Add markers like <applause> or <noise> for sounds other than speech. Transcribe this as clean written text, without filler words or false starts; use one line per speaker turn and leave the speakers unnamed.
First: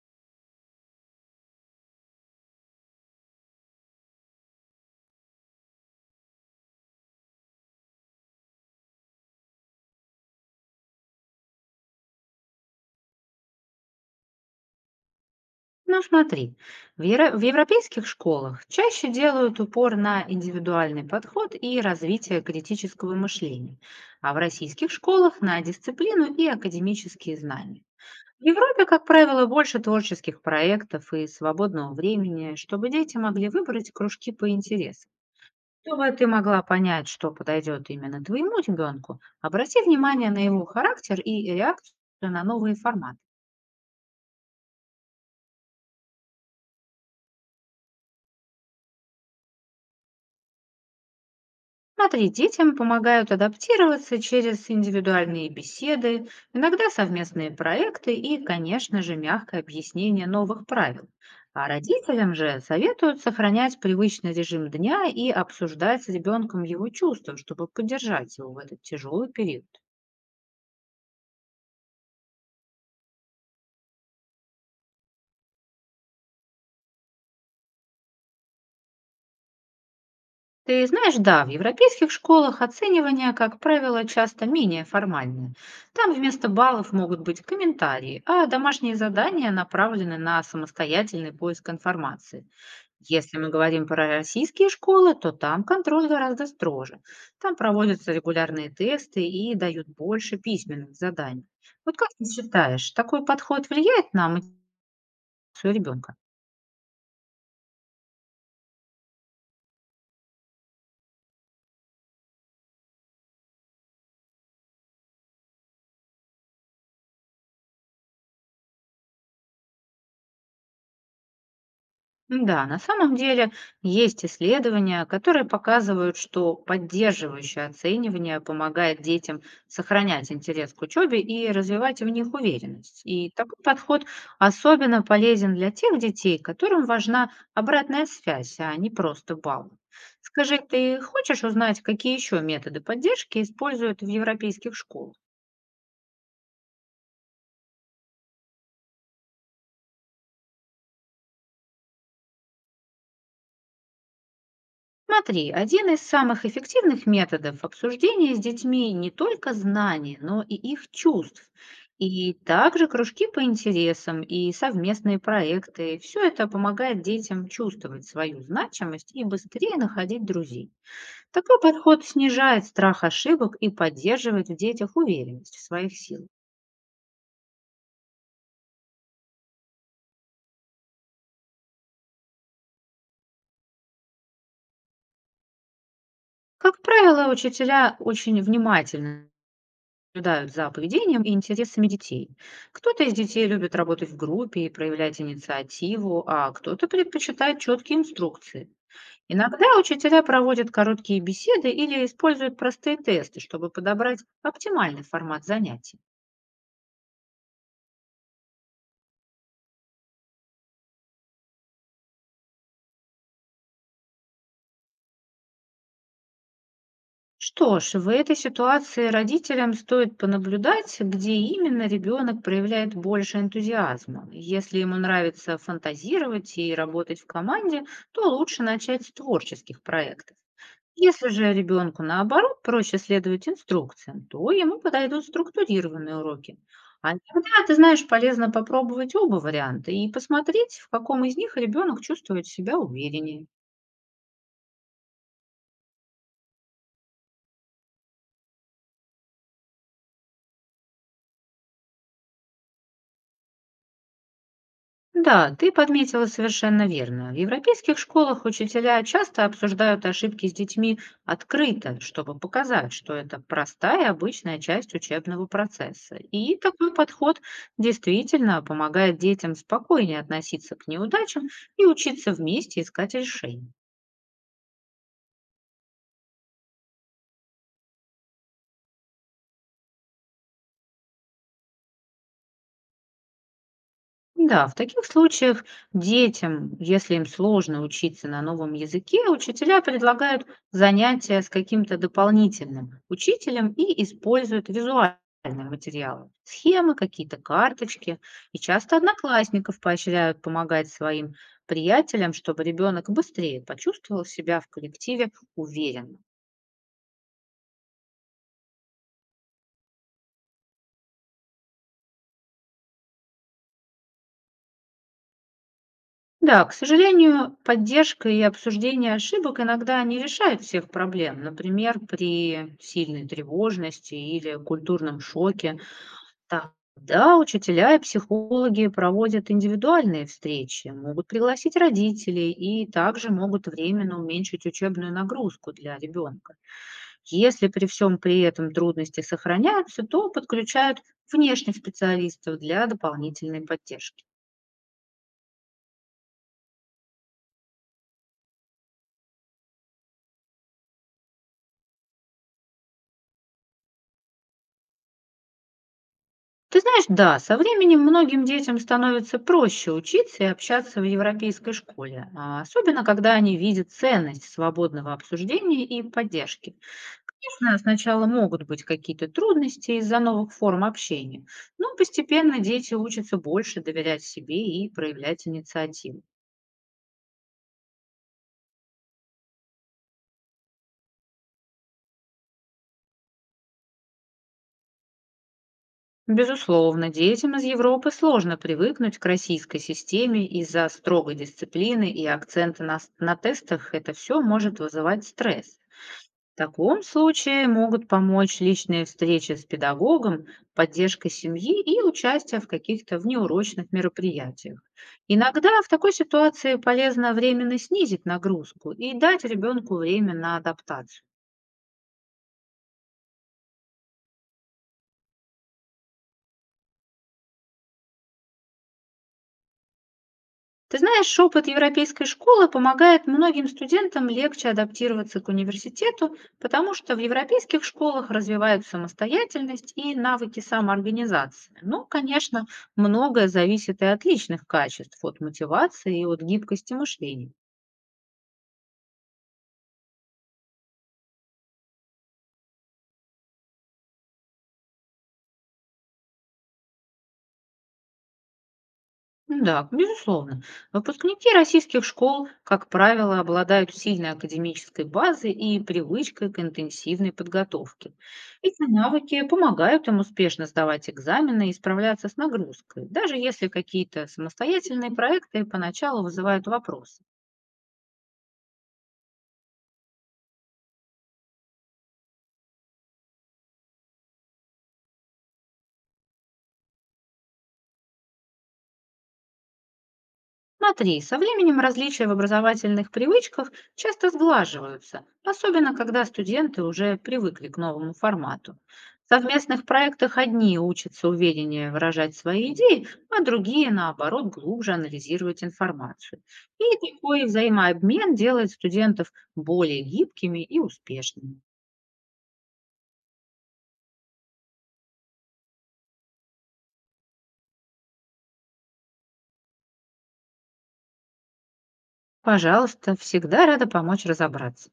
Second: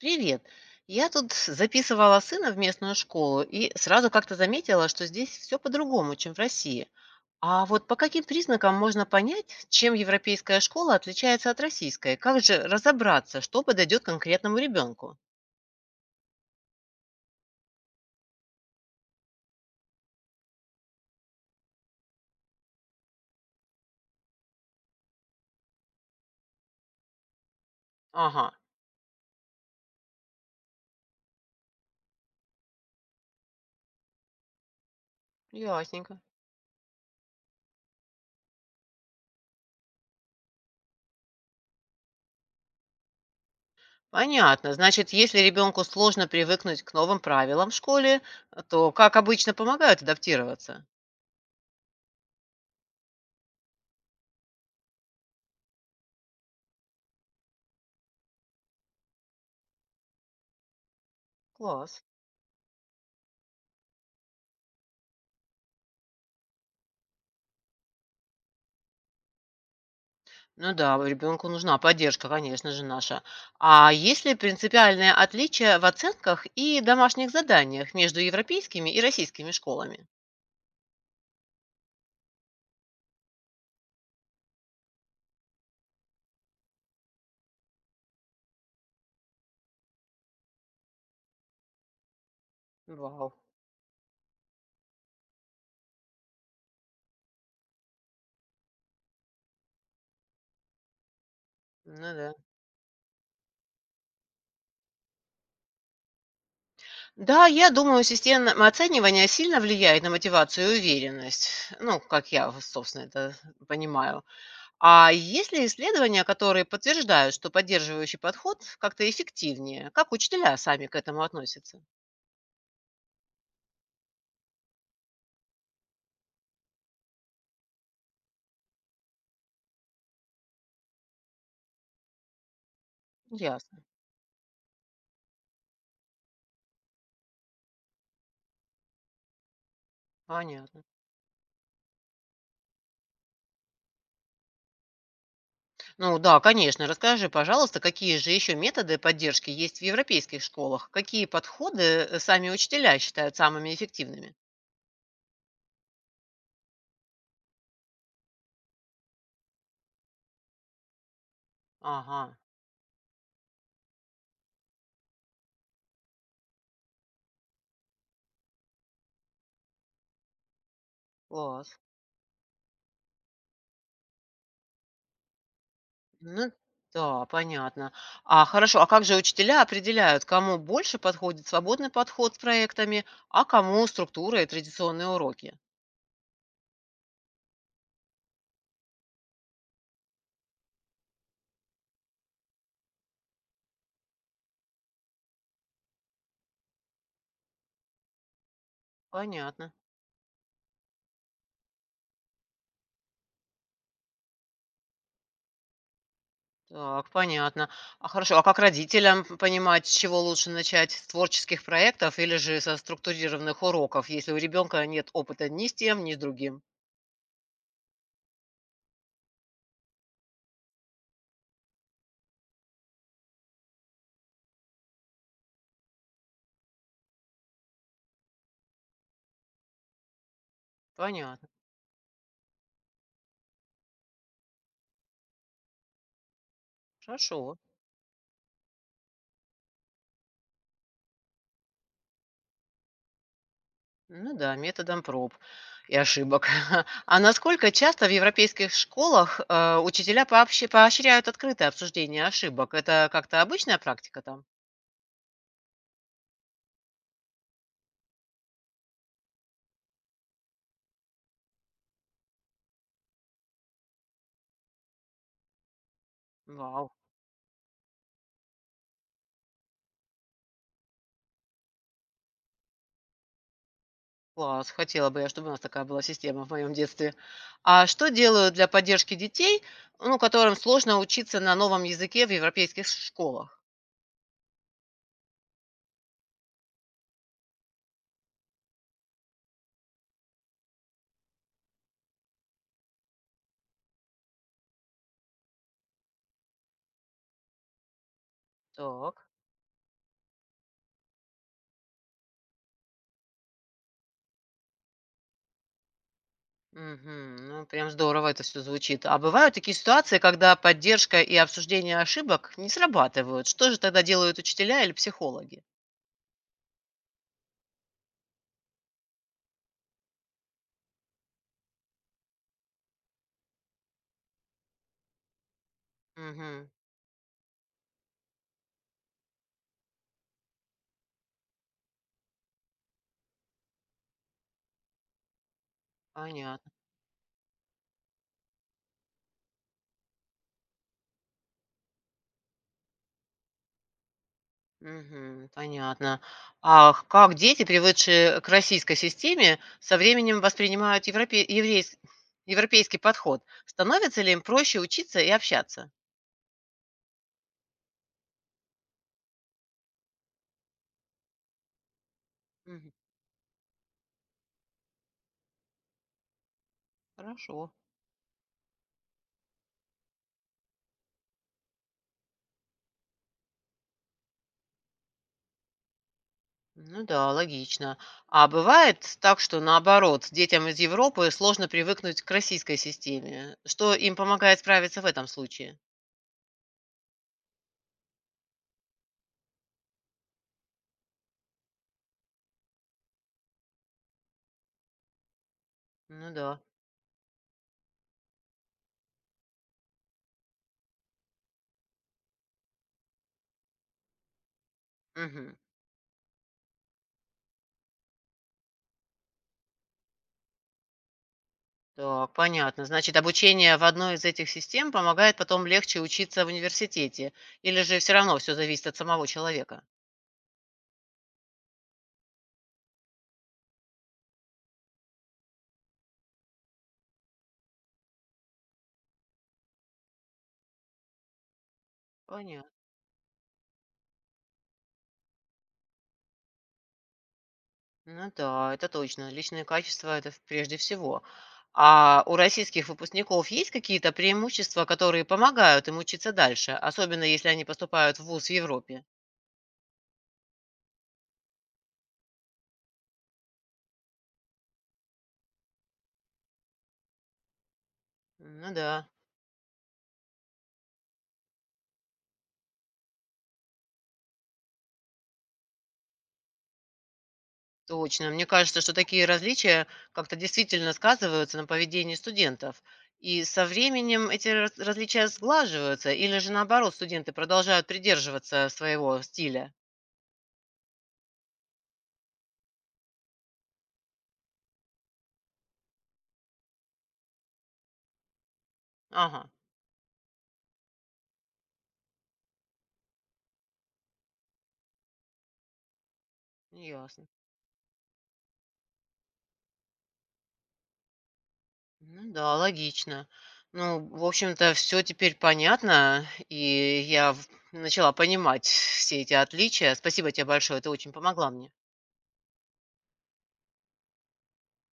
Привет. Я тут записывала сына в местную школу и сразу как-то заметила, что здесь все по-другому, чем в России. А вот по каким признакам можно понять, чем европейская школа отличается от российской? Как же разобраться, что подойдет конкретному ребенку?
Ну, смотри, в европейских школах чаще делают упор на индивидуальный подход и развитие критического мышления, а в российских школах на дисциплину и академические знания. В
Ага,
Европе, как правило, больше творческих проектов и свободного времени, чтобы дети могли выбрать кружки по интересам. Чтобы
ясненько.
ты могла понять, что подойдет именно твоему ребенку, обрати внимание на его характер и реакцию на новые форматы.
Понятно. Значит, если ребенку сложно привыкнуть к новым правилам в школе, то как обычно помогают адаптироваться?
Смотри, детям помогают адаптироваться через индивидуальные беседы, иногда совместные проекты и, конечно же, мягкое объяснение новых правил. А
Класс.
родителям же советуют сохранять привычный режим дня и обсуждать с ребенком его чувства, чтобы поддержать его в этот тяжелый период.
Ну да, в ребенку нужна поддержка, конечно же, наша. А есть ли принципиальное отличие в оценках и домашних заданиях между европейскими и российскими школами?
Ты знаешь, да, в европейских школах оценивание, как правило, часто менее формальное. Там вместо баллов могут быть комментарии, а домашние задания направлены на самостоятельный поиск информации.
Вау.
Если мы говорим про российские школы, то там контроль гораздо строже. Там проводятся регулярные тесты и дают больше письменных заданий. Вот как
Ну
ты
да.
считаешь, такой подход влияет на мотивацию ребенка?
Да, я думаю, система оценивания сильно влияет на мотивацию и уверенность. Ну, как я, собственно, это понимаю. А есть ли исследования, которые подтверждают, что поддерживающий подход как-то эффективнее? Как учителя сами к этому относятся?
Да, на самом деле есть исследования, которые показывают, что поддерживающее оценивание помогает детям сохранять интерес к учебе и развивать в них уверенность. И такой
Ясно,
подход особенно полезен для тех детей, которым важна обратная связь, а не просто баллы. Скажи,
понятно.
ты хочешь узнать, какие еще методы поддержки используют в европейских школах?
Ну да, конечно. Расскажи, пожалуйста, какие же еще методы поддержки есть в европейских школах? Какие подходы сами учителя считают самыми эффективными?
Смотри, один из самых эффективных методов обсуждения с детьми не только знаний, но и их чувств. И
Ага,
также кружки по интересам и совместные проекты. Все это помогает детям чувствовать свою значимость и быстрее находить друзей. Такой
класс.
подход снижает страх ошибок и поддерживает в детях уверенность в своих силах.
Ну да, понятно. А хорошо, а как же учителя определяют, кому больше подходит свободный подход с проектами, а кому структура и традиционные уроки?
Как правило, учителя очень внимательны, наблюдают за поведением и интересами детей. Кто-то из детей любит работать в группе и проявлять инициативу, а кто-то предпочитает четкие инструкции.
Понятно.
Иногда учителя проводят короткие беседы или используют простые тесты, чтобы подобрать оптимальный формат занятий.
Так, понятно. А хорошо, а как родителям понимать, с чего лучше начать? С творческих проектов или же со структурированных уроков, если у ребенка нет опыта ни с тем, ни с другим?
Что ж, в этой ситуации родителям стоит понаблюдать, где именно ребенок проявляет больше энтузиазма. Если ему нравится фантазировать и работать в команде, то лучше начать с творческих проектов. Если
Понятно.
же ребенку, наоборот, проще следовать инструкциям, то ему подойдут структурированные уроки. А иногда,
Хорошо.
ты знаешь, полезно попробовать оба варианта и посмотреть, в каком из них ребенок чувствует себя увереннее.
Ну да, методом проб и ошибок. <laughs> А насколько часто в европейских школах учителя поощряют открытое обсуждение ошибок? Это как-то обычная практика там?
Да, ты подметила совершенно верно. В европейских школах учителя часто обсуждают ошибки с детьми открыто, чтобы показать, что это простая обычная часть учебного процесса. И
Вау.
такой подход действительно помогает детям спокойнее относиться к неудачам и учиться вместе искать решения.
Класс, хотела бы я, чтобы у нас такая была система в моем детстве. А что делают для поддержки детей, ну, которым сложно учиться на новом языке в европейских школах?
Да, в таких случаях детям, если им сложно учиться на новом языке, учителя предлагают занятия с каким-то дополнительным учителем и используют визуальные материалы, схемы, какие-то карточки. И часто
Так.
одноклассников поощряют помогать своим приятелям, чтобы ребенок быстрее почувствовал себя в коллективе уверенно.
Мгм. Ну, прям здорово это все звучит. А бывают такие ситуации, когда поддержка и обсуждение ошибок не срабатывают. Что же тогда делают учителя или психологи?
Да, к сожалению, поддержка и обсуждение ошибок иногда не решают всех проблем. Например, при сильной тревожности или культурном шоке.
Угу.
Тогда учителя и психологи проводят индивидуальные встречи, могут пригласить родителей и также могут временно уменьшить учебную нагрузку для ребенка.
Понятно.
Если при всем при этом трудности сохраняются, то подключают внешних специалистов для дополнительной поддержки.
Мгм. Понятно. А как дети, привыкшие к российской системе, со временем воспринимают европейский подход? Становится ли им проще учиться и общаться?
Ты знаешь, да, со временем многим детям становится проще учиться и общаться в европейской школе, а
Мгм.
особенно когда они видят ценность свободного обсуждения и поддержки.
Хорошо.
Конечно, сначала могут быть какие-то трудности из-за новых форм общения, но постепенно дети учатся больше доверять себе и проявлять инициативу.
Ну да, логично. А бывает так, что наоборот, детям из Европы сложно привыкнуть к российской системе. Что им помогает справиться в этом случае?
Безусловно, детям из Европы сложно привыкнуть к российской системе из-за строгой дисциплины и акцента на тестах. Это все может вызывать стресс.
Ну
В
да.
таком случае могут помочь личные встречи с педагогом, поддержка семьи и участие в каких-то внеурочных мероприятиях.
Мгм.
Иногда в такой ситуации полезно временно снизить нагрузку и дать ребенку время на адаптацию.
Так, понятно. Значит, обучение в одной из этих систем помогает потом легче учиться в университете, или же все равно все зависит от самого человека?
Ты знаешь, опыт европейской школы помогает многим студентам легче адаптироваться к университету, потому что в европейских школах развивают самостоятельность и навыки самоорганизации. Но, конечно,
Понятно.
многое зависит и от личных качеств, от мотивации и от гибкости мышления.
Ну да, это точно. Личные качества– это прежде всего. А у российских выпускников есть какие-то преимущества, которые помогают им учиться дальше, особенно если они поступают в ВУЗ в Европе?
Ну, да, безусловно. Выпускники российских школ, как правило, обладают сильной академической базой и привычкой к интенсивной подготовке.
Ну
Эти
да.
навыки помогают им успешно сдавать экзамены и справляться с нагрузкой, даже если какие-то самостоятельные проекты поначалу вызывают вопросы.
Точно. Мне кажется, что такие различия как-то действительно сказываются на поведении студентов. И со временем эти различия сглаживаются, или же наоборот, студенты продолжают придерживаться своего стиля.
Смотри, со временем различия в образовательных привычках часто сглаживаются, особенно когда студенты уже привыкли к новому формату. В
Ага,
совместных проектах одни учатся увереннее выражать свои идеи, а другие, наоборот, глубже анализировать информацию. И
ясно.
такой взаимообмен делает студентов более гибкими и успешными.
Ну да, логично. Ну, в общем-то, все теперь понятно, и я начала понимать все эти отличия. Спасибо тебе большое, ты очень помогла мне.
Пожалуйста, всегда рада помочь разобраться.